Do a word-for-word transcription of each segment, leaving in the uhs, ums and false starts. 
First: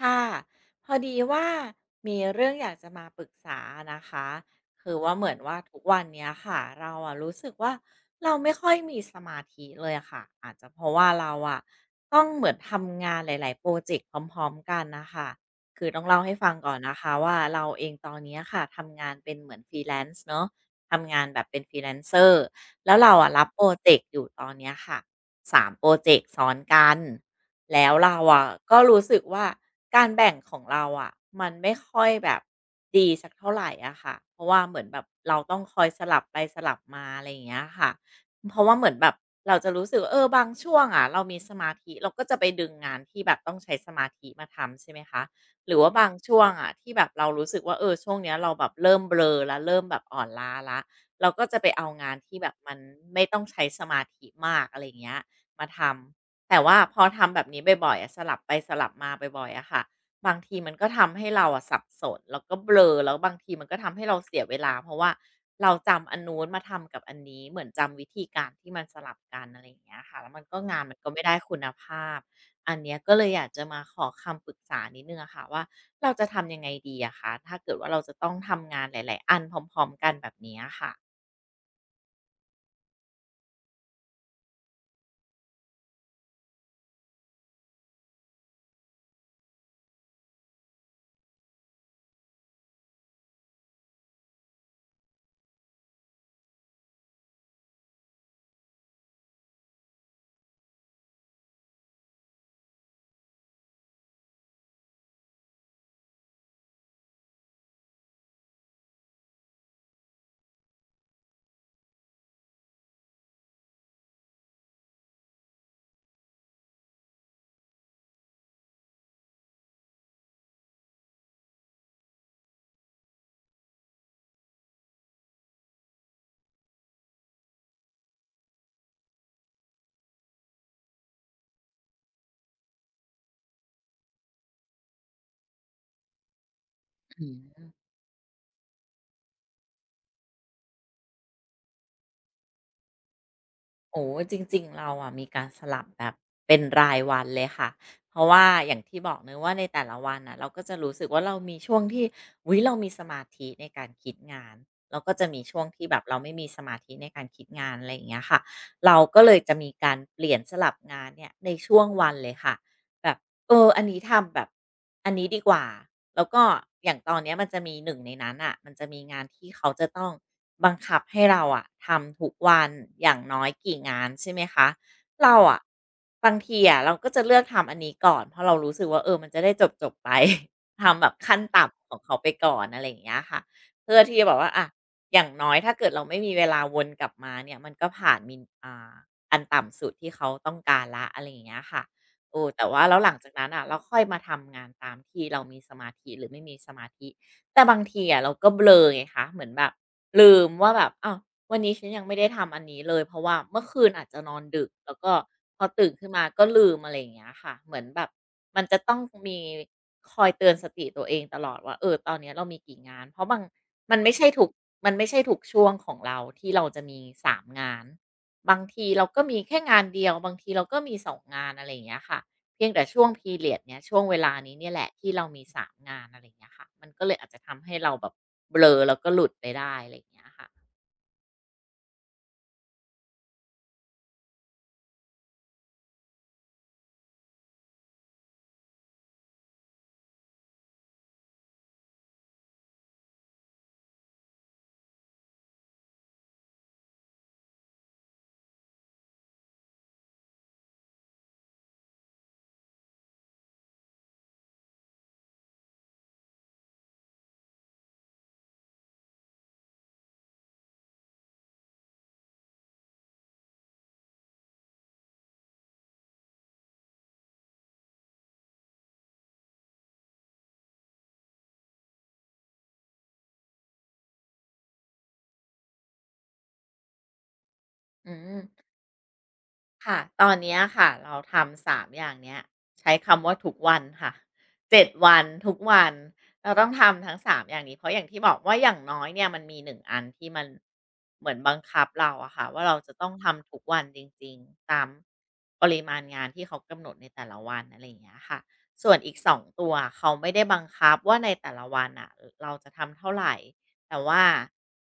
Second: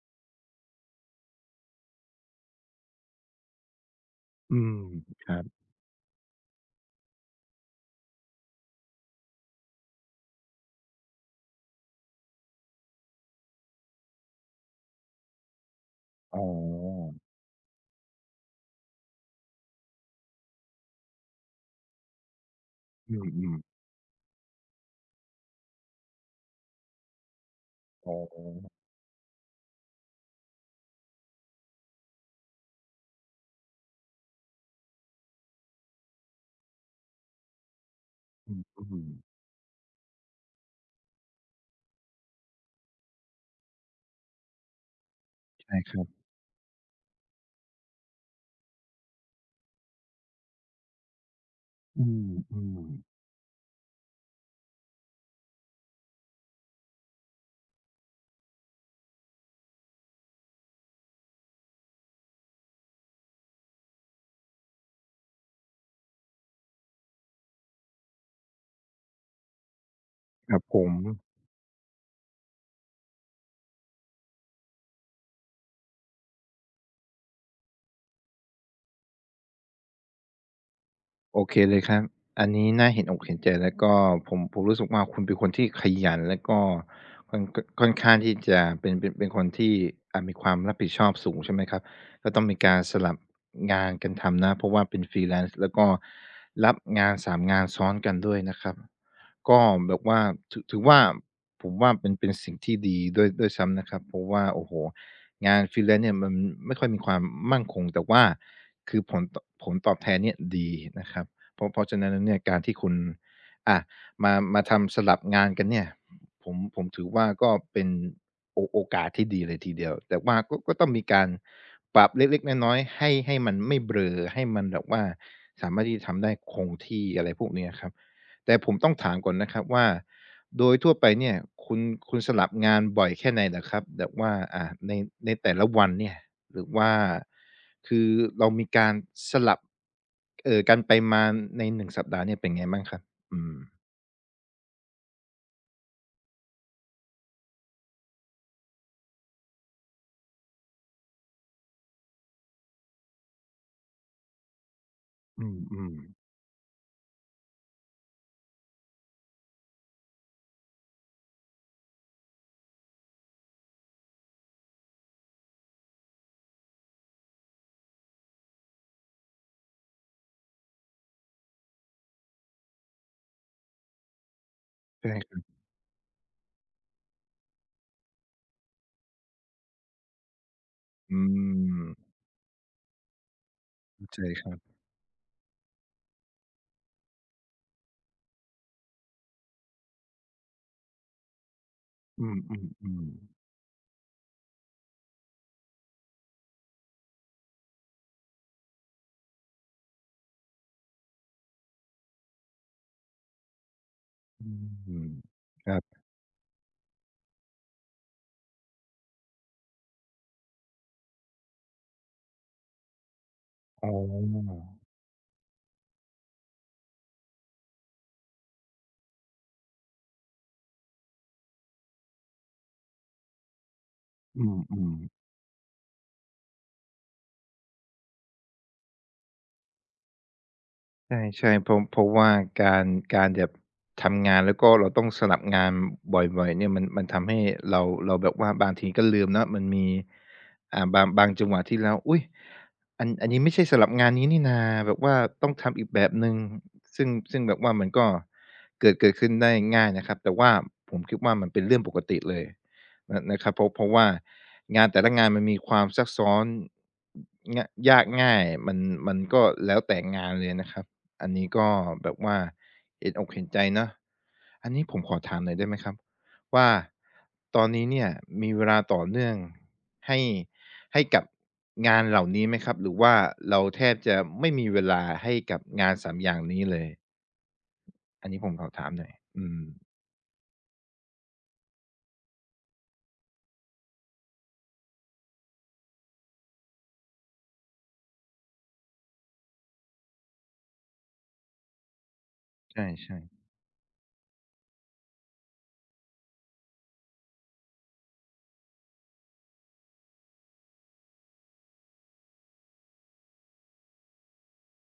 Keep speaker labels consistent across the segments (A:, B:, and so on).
A: ค่ะพอดีว่ามีเรื่องอยากจะมาปรึกษานะคะ
B: อืม
A: คือว่าเห
B: ค
A: มือ
B: รั
A: น
B: บ
A: ว่าทุกวันเนี้ยค่ะเราอะรู้สึกว่าเราไม่ค่อยมีสมาธิเลยอะค่ะอาจจะเพราะว่าเราอะต้องเหมือนทำงานหลายๆโปรเจกต์พร้อมๆกันนะคะคือต้องเล่าให้
B: อ๋
A: ฟังก่อนนะ
B: อ
A: คะว่าเราเองตอนเนี้ยค่ะทำงานเป็นเหมือนฟรีแลนซ์เนาะทำงานแบบเป็นฟรีแลน a ซอร r แล้วเรา
B: อื
A: อะรับ
B: ม
A: โปร
B: ๆ
A: เจกต์อยู่ตอนเนี้ยค่ะสามโปรเจกต์ซ้อนกัน แล้ว
B: อ๋อ
A: เราอะก็รู้สึกว่าการแบ่งของเราอะมันไม่ค่อยแบบดีสักเท่าไหรอะค่ะเพราะว่าเหมือนแบบเราต้องคอยสลับไปสลับมาอะไรอย่างเงี้ยค่ะ
B: อื
A: เพราะว่าเหมือนแบ
B: ม
A: บเราจะรู้สึกว่าเออบางช่วงอะเรามีสมาธิเราก็จะไปดึงงานที่แบบต้องใช้สมาธิมาทำใช่ไหมคะ
B: ๆ
A: ห
B: ใช่
A: รือ
B: ค
A: ว่า
B: รั
A: บา
B: บ
A: งช่วงอะที่แบบเรารู้สึกว่าเออช่วงเนี้ยเราแบบเริ่มเบลอแล้วเริ่มแบบอ่อนล้าแล้วเราก็จะไปเอา
B: อื
A: งานที่แบบมัน
B: ม
A: ไม่
B: ๆ
A: ต้องใช้สมาธิมากอะไรอย่างเงี้ยมาทำ แต่ว่าพอทำแบบนี้บ่อยๆอะสลับไปสลับมาบ่อยๆอะค่ะบางทีมันก็ทำให้เราอะสับสนแล้วก็เบลอแล้วบางทีมันก็ทำให้เราเสียเวลาเพราะว่าเราจำอันนู้นมาทำกับอันนี้เหมือนจำวิธีการที่มันสลับกันอะไรอย่างเงี้ยค่ะแล้วมัน
B: ค
A: ก็
B: รับผ
A: งาน
B: ม
A: มันก็ไม่ได้คุณภาพอันเนี้ยก็เลยอยากจะมาขอคำปรึกษานิดนึงอะค่ะว่าเราจะทำยังไงดีอะคะถ้าเกิดว่าเราจะต้องทำงานหลายๆอันพร้อมๆกันแบบเนี้อะค่ะ
B: โอเคเลยครับ อันนี้น่าเห็นอกเห็นใจแล้วก็ผมผมรู้สึกว่าคุณเป็นคนที่ขยันแล้วก็ค่อนค่อนข้างที่จะเป็นเป็นเป็นคนที่อ่ามีความรับผิดชอบสูงใช่ไหมครับก็ต้องมีการสลับงานกันทำนะเพราะว่าเป็น freelance แล้วก็รับงานสามงานซ้อนกันด้วยนะครับก็แบบว่าถือถือว่าผมว่าเป็นเป็นสิ่งที่ดีด้วยด้วยซ้ำนะครับเพราะว่าโอ้โฮงาน freelance เนี่ยมันไม่ค่อยมีความมั่นคงแต่ว่า คือผลตอบผลตอบแทนเนี่ยดีนะครับเพราะเพราะฉะนั้นแล้วเนี่ยการที่คุณอ่ะมามาทำสลับงานกันเนี่ยผมผมถือว่าก็เป็นโอโอกาสที่ดีเลยทีเดียวแต่ว่าก็ก็ต้องมีการปรับเล็กๆน้อยๆให้ให้มันไม่เบลอให้มันแบบว่าสามารถที่จะทำได้คงที่อะไรพวกเนี้ยครับแต่ผมต้องถามก่อนนะครับว่าโดยทั่วไปเนี่ยคุณคุณสลับงานบ่อยแค่ไหนเหรอครับแบบว่าอ่าในในแต่ละวันเนี่ย หรือว่า
A: อืม
B: คือเรามีการสลับเอ่อกันไปมาในหนึ่งสัปดาห์เนี่ยเป็นไงบ้างครับอืม
A: โอ้จริงๆเราอะมีการสลับแบบเป็นรายวันเลยค่ะเพราะว่าอย่างที่บอกเนื้อะว่าในแต่ละวันอ่ะเราก็จะรู้สึกว่าเรามีช่วงที่วิเรามีสมาธิในการคิดงานแล้วก็จะมี
B: อื
A: ช่วงที่
B: ม
A: แบบเราไม่มีสมาธิในการคิดงานอะไรอย่างเงี้ยค่ะเราก็เลยจะมีการเปลี่ยนสลับงานเนี่ยในช่วงวันเลยค่ะแบบ เอออันนี้ทำแบบอันนี้ดีกว่าแล้วก็อย่างตอนเนี้ยมันจะมีหนึ่งในนั้นอะมันจะมีงานที่เขาจะต้องบังคับให้เราอะทำทุกวันอย่างน้อยกี่งานใช่ไหมคะ
B: ๆใช่ค
A: เรา
B: รับ
A: อะบางทีอะเราก็จะเลือกทำอันนี้ก่อนเพราะเรารู้สึกว่าเออมันจะได้จบๆไป ทำแบบ
B: อื
A: ขั้น
B: ม
A: ต่ำของเขาไปก่อนอะไรอย่างเงี้ยค่ะเพื่อ
B: เข้า
A: ที่
B: ใจ
A: จะแบบ
B: ค
A: ว่า
B: รับ
A: อะอย่างน้อยถ้าเกิดเราไม่มีเวลาวนกลับมาเนี่ยมันก็ผ่านมินอ่าอันต่ำสุดที่เขาต้องการแล้วอะไรอย่างเงี้ยค่ะ
B: อื
A: เอ
B: ม
A: อแต่ว่าแล้วหลัง
B: ๆ
A: จาก
B: ๆ
A: นั้นอ่ะเราค่อยมาทำงานตามที่เรามีสมาธิหรือไม่มีสมาธิแต่บางทีอะเราก็เบลอไงคะเหมือนแบบลืมว่าแบบอ้าววันนี้ฉันยังไม่ได้ทำอันนี้เลยเพราะว่าเมื่อคืนอาจจะนอน
B: อื
A: ดึกแล้ว
B: ม
A: ก็พอ
B: ครั
A: ตื่น
B: บ
A: ขึ้นมาก็ลืมอะไรอย่างเงี้ยค่ะเหมือนแบบมันจะต้องมีคอยเตือนสติตัวเองตลอดว่าเออตอนเนี้ยเรามีกี่งานเพราะบาง
B: อ๋
A: มันไม่ใช่ถูก
B: อ
A: มันไม่ใช่ถูกช่วงของเราที่เราจะมีสามงาน บางทีเราก็มีแค่งานเดียวบางทีเราก็มีสองงานอะไรอย่างเงี้ยค่ะเพียงแต่ช่วง period เนี้ยช่วงเวลา
B: อื
A: นี้เนี่ยแหละ
B: ม
A: ที่
B: ๆ
A: เรามีสามงานอะไรอย่างเงี้ยค่ะมันก็เลยอาจจะทำให้เราแบบเบลอแล้วก็หลุดไปได้อะไรอย่างเงี้ยค่ะ
B: ใช่ใช่เพราะเพราะว่าการการแบบทำงานแล้วก็เราต้องสลับงานบ่อยๆเนี่ยมันมันทำให้เราเราแบบว่าบางทีก็ลืมเนาะมันมีอ่าบางบางจังหวะที่เราอุ๊ยอันอันนี้ไม่ใช่สลับงานนี้นี่นาแบบว่าต้องทำอีกแบบหนึ่งซึ่งซึ่งแบบว่ามันก็เกิดเกิดขึ้นได้ง่ายนะครับแต่ว่าผมคิดว่ามันเป็นเรื่องปกติเลยนะนะครับเพราะเพราะว่างานแต่ละงานมันมีความซับซ้อนงยากง่ายมันมันก็แล้วแต่งานเลยนะครับ อันนี้ก็แบบว่าเห็นอกเห็นใจเนาะอันนี้ผมขอถามหน่อยได้ไหมครับว่าตอนนี้เนี่ยมีเวลาต่อเนื่องให้ให้กับงานเหล่านี้ไหมครับหรือว่าเราแทบจะไม่มีเวลาให้กับงานสามอย่างนี้เลย
A: อื
B: อันนี้ผม
A: ม
B: ขอถามหน่อยอืม
A: ค่ะตอนเนี้ยค่ะเราทำสามอย่างเนี้ยใช้คำว่าทุกวันค่ะเจ็ดวันทุกวันเราต้องทำทั้งสามอย่างนี้เพราะอย่างที่บอกว่าอย่างน้อยเนี่ยมันมีหนึ่งอันที่มันเหมือนบังคับเราอะค่ะว่าเรา
B: ใช
A: จะต้อง
B: ่
A: ทำทุกวันจริงๆตามปริมาณงานที่เขากำหนดในแต่ละวันอะไรอย่างเงี้ยค่ะส่วนอีกสองตัวเขาไม่ได้บังคับว่าในแต่ละวันอะเราจะทำเท่าไหรแต่ว่า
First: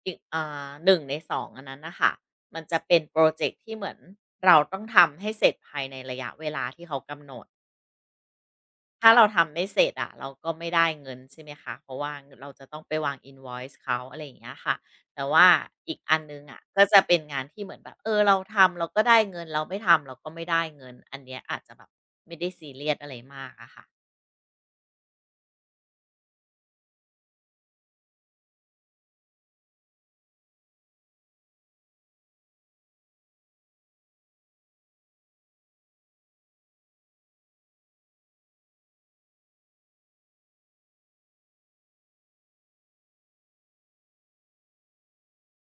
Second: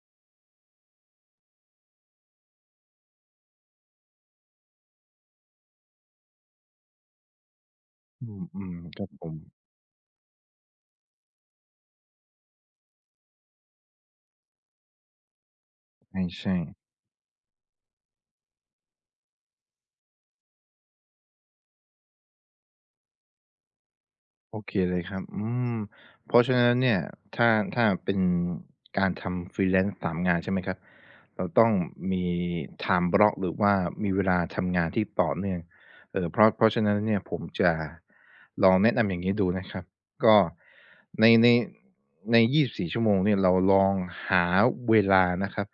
A: อีกเอ่างในสองอันนั้นนะคะ มันจะเป็นโปรเจกต์ที่เหมือนเราต้องทำให้เสร็จภายในระยะเวลาที่เขากำหนด
B: ๆอืมๆครับ
A: ถ้าเรา
B: ผม
A: ทำไม่เสร็จอะเราก็ไม่ได้เงินใช่ไหมคะ เพราะว่าเราจะต้องไปวาง invoice เขาอะไรอย่างเงี้ยค่ะแต่ว่าอีกอันหนึ่ง
B: ใช่
A: อะก็
B: ๆ
A: จะเป็นงานที่เหมือนแบบเออเราทำเราก็ได้เงินเราไม่ทำเราก็ไม่ได้เงิน อันเนี้ยอาจจะแบบไม่ได้ซีเรียสอะไรมากอะค่ะ
B: โอเคเลยครับอืมเพราะฉะนั้นเนี่ยถ้าถ้าเป็นการทำ Freelance สามงานใช่ไหมครับ เราต้องมี time block หรือว่ามีเวลาทำงานที่ต่อเนื่องเอ่อเพราะเพราะฉะนั้นเนี่ยผมจะลองแนะนำอย่างงี้ดูนะครับ ก็ในในในยี่สิบสี่ชั่วโมงเนี่ยเราลองหาเวลานะครับ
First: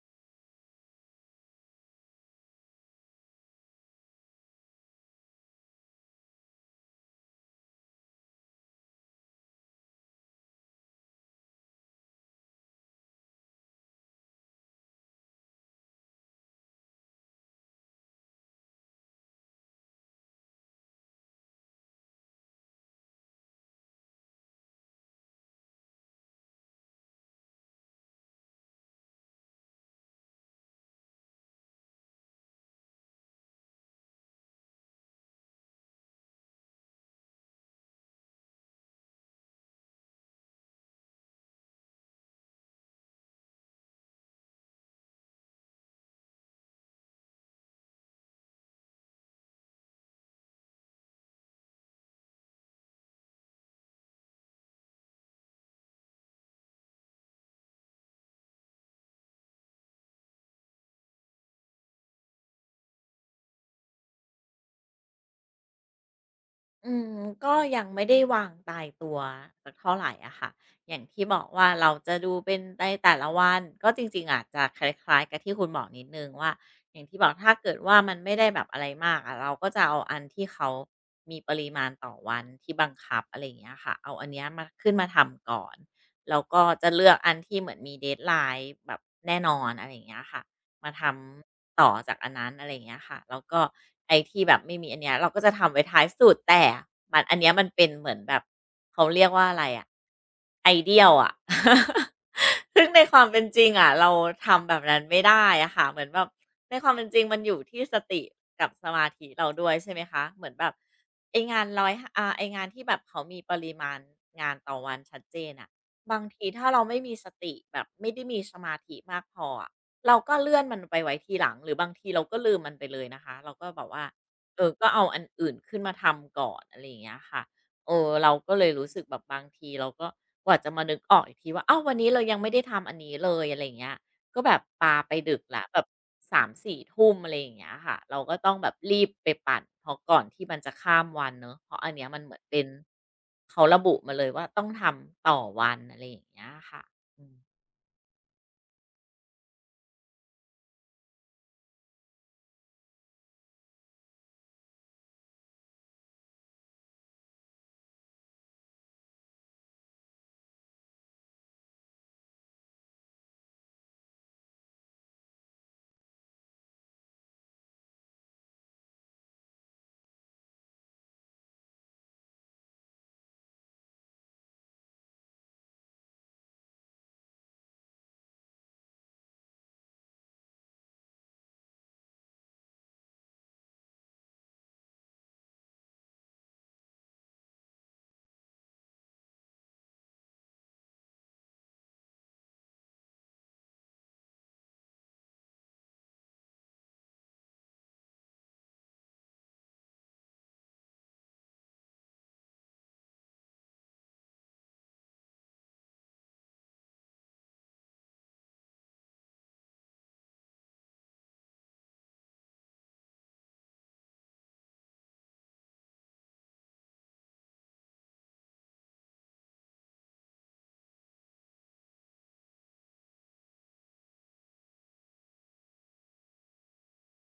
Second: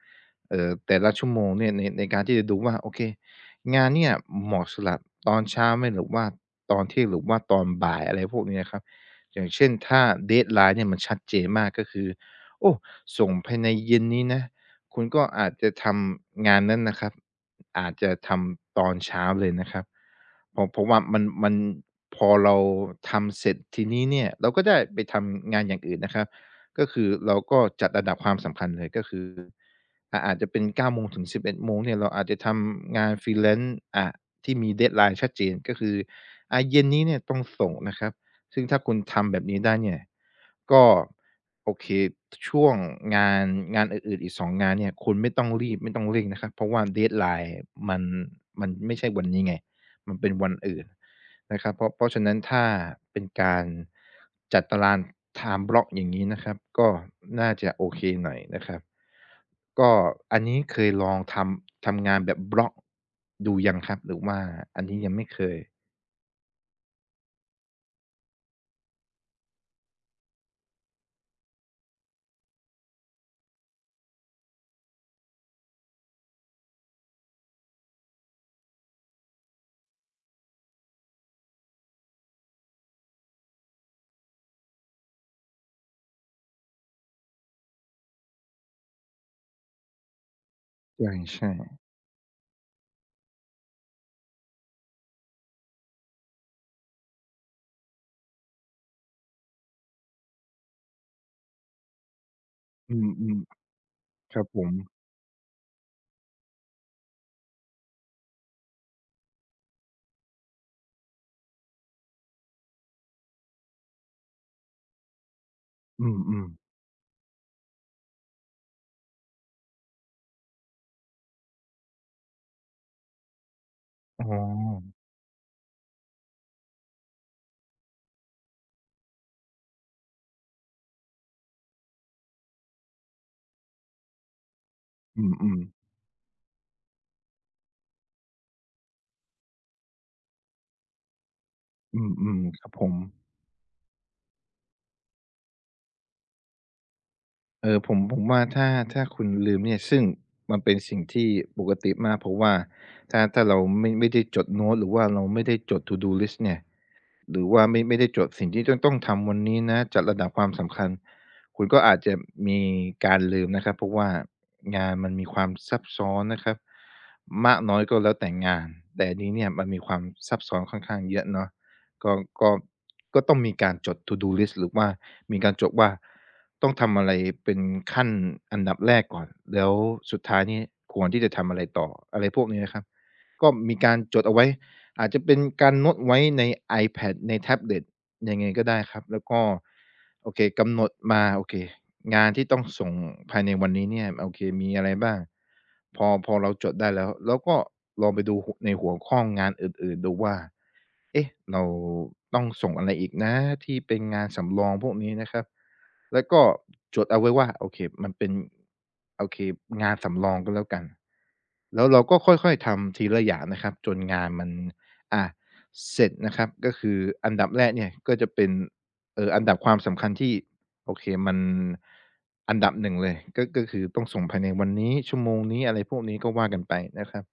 B: เอ่อแต่ละชั่วโมงเนี่ยในในการที่จะดูว่าโอเค งานเนี่ยเหมาะสำหรับตอนเช้าไหมหรือว่าตอนเที่ยงหรือว่าตอนบ่ายอะไรพวกนี้นะครับอย่างเช่นถ้า deadline เนี่ยมันชัดเจนมากก็คือโอ้ส่งภายในเย็นนี้นะคุณก็อาจจะทำงานนั้นนะครับอาจจะทำตอนเช้าเลยนะครับเพราะเพราะว่ามันมันพอเราทำเสร็จทีนี้เนี่ยเราก็ได้ไปทำงานอย่างอื่นนะครับก็คือเราก็จัดลำดับความสำคัญเลยก็คือ อาอาจจะเป็นเก้าโมงถึงสิบเอ็ดโมงเนี่ยเราอาจจะทำงาน Freelance อ่าที่มี deadline ชัดเจนก็คืออ่าเย็นนี้เนี่ยต้องส่งนะครับซึ่งถ้าคุณทำแบบนี้ได้เนี่ยก็โอเคช่วงงานงานอื่นๆอีกสองงงานเนี่ยคุณไม่ต้องรีบไม่ต้องเร่งนะครับเพราะว่า deadline มันมันไม่ใช่วันนี้ไงมันเป็นวันอื่น นะครับเพราะเพราะฉะนั้นถ้าเป็นการจัดตาราง time block อย่างงี้นะครับก็น่าจะโอเคหน่อยนะครับก็อันนี้เคยลองทำทำงานแบบบล็อกดูยังครับหรือว่าอันนี้ยังไม่เคย
A: อืมก็ยังไม่ได้วางตายตัวสักเท่าไหรอะค่ะอย่างที่บอกว่าเราจะดูเป็นในแต่ละวันก็จริงๆอาจจะคล้ายๆกับที่คุณบอกนิดนึงว่าอย่างที่บอกถ้าเกิดว่ามันไม่ได้แบบอะไรมากอะเราก็จะเอาอันที่เขามีปริมาณต่อวันที่บังคับอะไรอย่างเงี้ยค่ะเอาอันเนี้ยมาขึ้นมาทำก่อนแล้วก็จะเลือกอันที่เหมือนมี d e ทไ l น์แบบแน่นอนอะไรอย่างเงี้ยค่ะ มาท
B: ใช่
A: ำต่อจากอันนั้นอะไรอย่างเงี้ยค่ะแล้วก็ไอ้ที่แบบไม่มีอันเนี้ยเราก็จะทำไว้ท้ายสุดแต่มันอันเนี้ยมันเป็นเหมือนแบบเขาเรียกว่าอะไรอะ ideal อะ ซึ่ง
B: ๆอื
A: ในความ
B: ม
A: เป็นจริงอะเรา
B: ๆครับผ
A: ทำ
B: ม
A: แบบนั้นไม่ได้อะค่ะเหมือนแบบในความเป็นจริงมันอยู่ที่สติกับสมาธิเราด้วยใช่ไหมคะเหมือนแบบไองานร้อยอ่าไองานที่แบบเขามีปริมาณงานต่อวันชัดเจนอะ
B: อื
A: บางที
B: มๆ
A: ถ้าเราไม่มีสติแบบไม่ได้มีสมาธิมากพออะ เราก็เลื่อนมันไปไว้ทีหลังหรือบางทีเราก็ลืมมันไปเลยนะคะเราก็แบบว่า
B: อ๋
A: เออก็
B: อ
A: เอาอันอื่นขึ้นมาทำก่อนอะไรอย่างเงี้ยค่ะเออเราก็เลยรู้สึกแบบบางทีเราก็กว่าจะมานึกออกอีกทีว่าอ้าววันนี้เรายังไม่ได้ทำอันนี้เลยอะไรอย่างเงี้ยก็แบบปาไป
B: อื
A: ดึก
B: ม
A: แล้วแบ
B: ๆ
A: บสามสี่ทุ่มอะไรอย่างเงี้ยค่ะเราก็ต้องแบบรีบไปปั่นเพราะก่อนที่มันจะข้ามวันเนาะเพราะอัน
B: อื
A: เนี้ยมันเหมือ
B: ม
A: น
B: ๆ
A: เป็
B: ค
A: น
B: รับผม
A: เขาระบุมาเลยว่าต้องทำต่อวันอะไรอย่างเงี้ยค่ะอืม
B: เออผมผมว่าถ้าถ้าคุณลืมเนี่ยซึ่งมันเป็นสิ่งที่ปกติมากเพราะว่าถ้าถ้าเราไม่ไม่ได้จดโน้ตหรือว่าเราไม่ได้จด To do list เนี่ยหรือว่าไม่ไม่ได้จดสิ่งที่จะต้องทำวันนี้นะจัดระดับความสำคัญคุณก็อาจจะมีการลืมนะครับเพราะว่างานมันมีความซับซ้อนนะครับมากน้อยก็แล้วแต่งานแต่อันนี้เนี่ยมันมีความซับซ้อนค่อนข้างเยอะเนาะก็ก็ ก็ต้องมีการจด To do list หรือว่ามีการจดว่าต้องทำอะไรเป็นขั้นอันดับแรกก่อน แล้วสุดท้ายนี่ควรที่จะทำอะไรต่ออะไรพวกนี้นะครับ ก็มีการจดเอาไว้อาจจะเป็นการโน้ตไว้ใน iPad ในแท็บเล็ตยังไงก็ได้ครับ แล้วก็โอเคกำหนดมาโอเคงานที่ต้องส่งภายในวันนี้เนี่ยโอเคมีอะไรบ้างพอพอเราจดได้แล้วแล้วก็ลองไปดูหในหัวข้องานอื่นๆดูว่า เอ๊ะเราต้องส่งอะไรอีกนะที่เป็นงานสำรองพวกนี้นะครับแล้วก็จดเอาไว้ว่าโอเคมันเป็นโอเคงานสำรองก็แล้วกันแล้วเราก็ค่อยๆทำทีละอย่างนะครับจนงานมันอ่าเสร็จนะครับก็คืออันดับแรกเนี่ยก็จะเป็นเอ่ออันดับความสำคัญที่ โอเคมันอันดับหนึ่งเลยก็ก็คือต้องส่งภายในวันนี้ชั่วโมงนี้อะไรพวกนี้ก็ว่ากันไปนะครับ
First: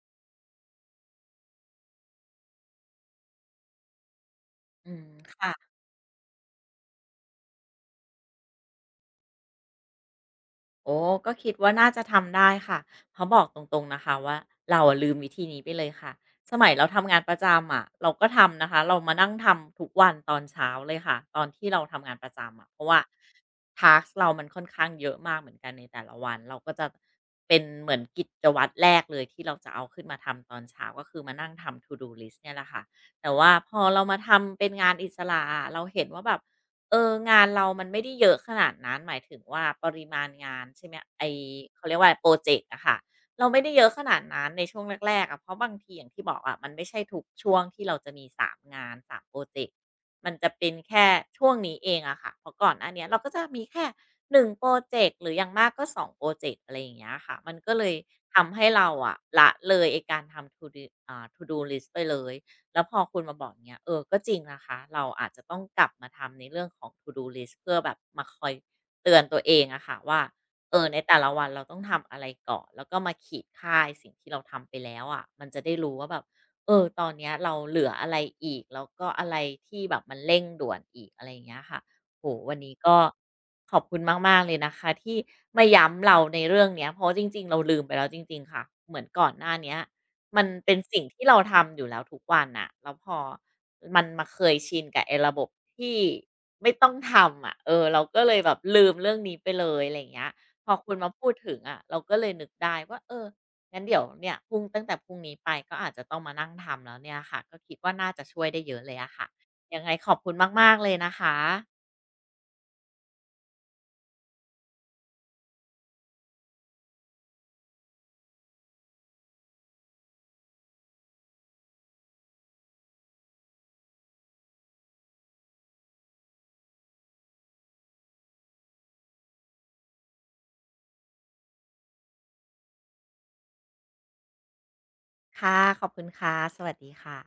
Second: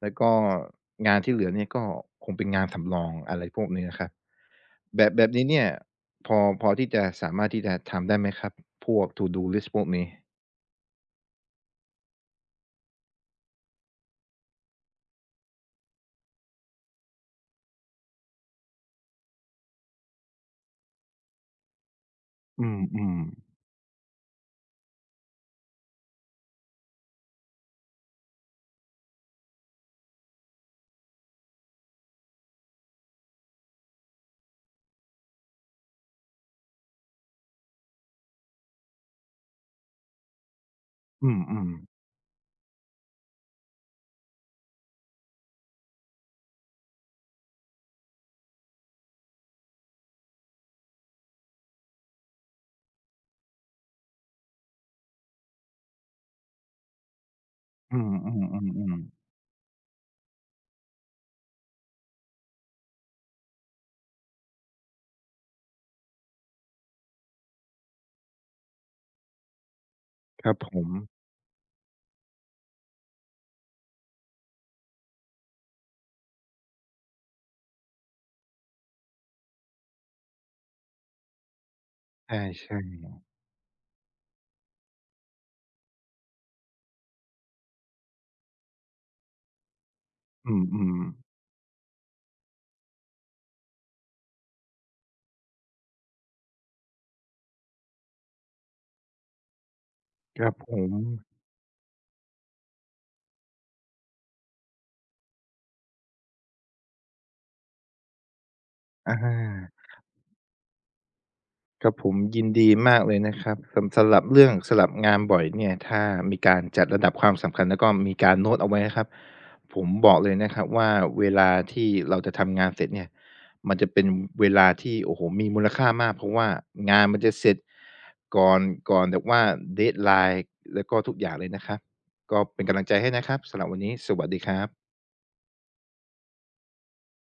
B: แล้วก็งานที่เหลือเนี่ยก็คงเป็นงานสำรองอะไรพวกนี้นะครับ
A: อื
B: แบ
A: ม
B: บแบบนี้เนี่ย
A: ค่ะ
B: พอพอที่จะสามารถที่จะทำได้ไหมครับพวก To do list พวกนี้
A: โอ้ก็คิดว่าน่าจะทำได้ค่ะเพราะบอกตรงๆนะคะว่าเราอะลืมวิธีนี้ไปเลยค่ะสมัยเราทำงานประจำอ่ะเราก็ทำนะคะเรามานั่งทำทุกวันตอนเช้าเลยค่ะตอนที่เราทำงานประจำ
B: อื
A: อ่ะเพราะว่า
B: มๆ
A: ทาสเรามันค่อนข้างเยอะมากเหมือนกันในแต่ละวันเราก็จะเป็นเหมือนกิจวัตรแรกเลยที่เราจะเอาขึ้นมาทำตอนเช้าก็คือมานั่งทำ to do list เนี่ยแหละค่ะแต่ว่าพอเรามาทำเป็นงานอิสระะเราเห็นว่าแบบ เอองานเรามันไม่ได้เยอะขนาดนั้นหมายถึงว่าปริมาณงานใช่ไหม
B: อื
A: ไอ้
B: ม
A: เขาเรียก
B: ๆ
A: ว่าไรพรอเจกต์อะค่ะเราไม่ได้เยอะขนาดนั้นในช่วงแรกๆอะเพราะบางทีอย่างที่บอกอะมันไม่ใช่ทุกช่วงที่เราจะมีสามงานสามพรอเจกต์มันจะเป็นแค่ช่วงนี้เองอะค่ะเพราะก่อนหน้าเนี้ยเราก็จะมีแค่หนึ่งพรอเจกต์หรืออย่างมากก็สองพรอเจกต์อะไรอย่างเงี้ยค่ะมันก็เลย
B: อื
A: ทำให้เรา
B: มๆ
A: อะ
B: ๆๆ
A: ละเลยไอ้การทำ to do อ่า to do list ไปเลย แล้วพอคุณมาบอกเนี้ยเออก็จริงนะคะเราอาจจะต้องกลับมาทำในเรื่องของ to do list เพื่อแบบมาคอยเตือนตัวเองอะค่ะว่า
B: ครับผ
A: เออ
B: ม
A: ในแต่ละวันเราต้องทำอะไรก่อนแล้วก็มาขีดค่ายสิ่งที่เราทำไปแล้วอะมันจะได้รู้ว่าแบบเออตอนเนี้ยเราเหลืออะไรอีกแล้วก็อะไรที่แบบมันเร่งด่วนอีกอะไรอย่างเงี้ยค่ะโอ
B: ใ
A: วันนี้
B: ช่
A: ก็ขอบคุณมากๆเลยนะคะที่มาย้ำเราในเรื่องเนี้ยเพราะจริงๆเราลืมไปแล้วจริงๆค่ะเหมือนก่อนหน้าเนี้ย มัน
B: ๆ
A: เป็น
B: อืม
A: สิ่งที่
B: ๆ
A: เราทำอยู่แล้วทุกวันน่ะ แล้วพอมันมาเคยชินกับไอ้ระบบที่ไม่ต้องทำอะเออเราก็เลยแบบลืมเรื่องนี้ไปเลยอะไรอย่างเงี้ย
B: ครับ
A: พ
B: ผ
A: อ
B: ม
A: คุณมาพูดถึงอะเราก็เลยนึกได้ว่าเอองั้นเดี๋ยวเนี่ยพรุ่งตั้งแต่พรุ่งนี้ไปก็อาจจะต้องมานั่งทำแล้วเนี่ยค่ะก็คิดว่าน่าจะช่วยได้เยอะเลย
B: อ
A: อะค่ะ
B: า
A: ยังไงขอบคุณมากๆเลยนะคะ
B: ครับผมยินดีมากเลยนะครับสำสำหรับเรื่องสลับงานบ่อยเนี่ยถ้ามีการจัดระดับความสำคัญแล้วก็มีการโน้ตเอาไว้นะครับผมบอกเลยนะครับว่าเวลาที่เราจะทำงานเสร็จเนี่ยมันจะเป็นเวลาที่โอ้โหมีมูลค่ามากเพราะว่างานมันจะเสร็จก่อนก่อนแบบว่าเด a ไลน์แล้วก็ทุกอย่างเลยนะครับก็เป็นกำลังใจให้นะครับสำหรับวันนี้สวัสดีครับ
A: ค่ะขอบคุณค่ะสวัสดีค่ะ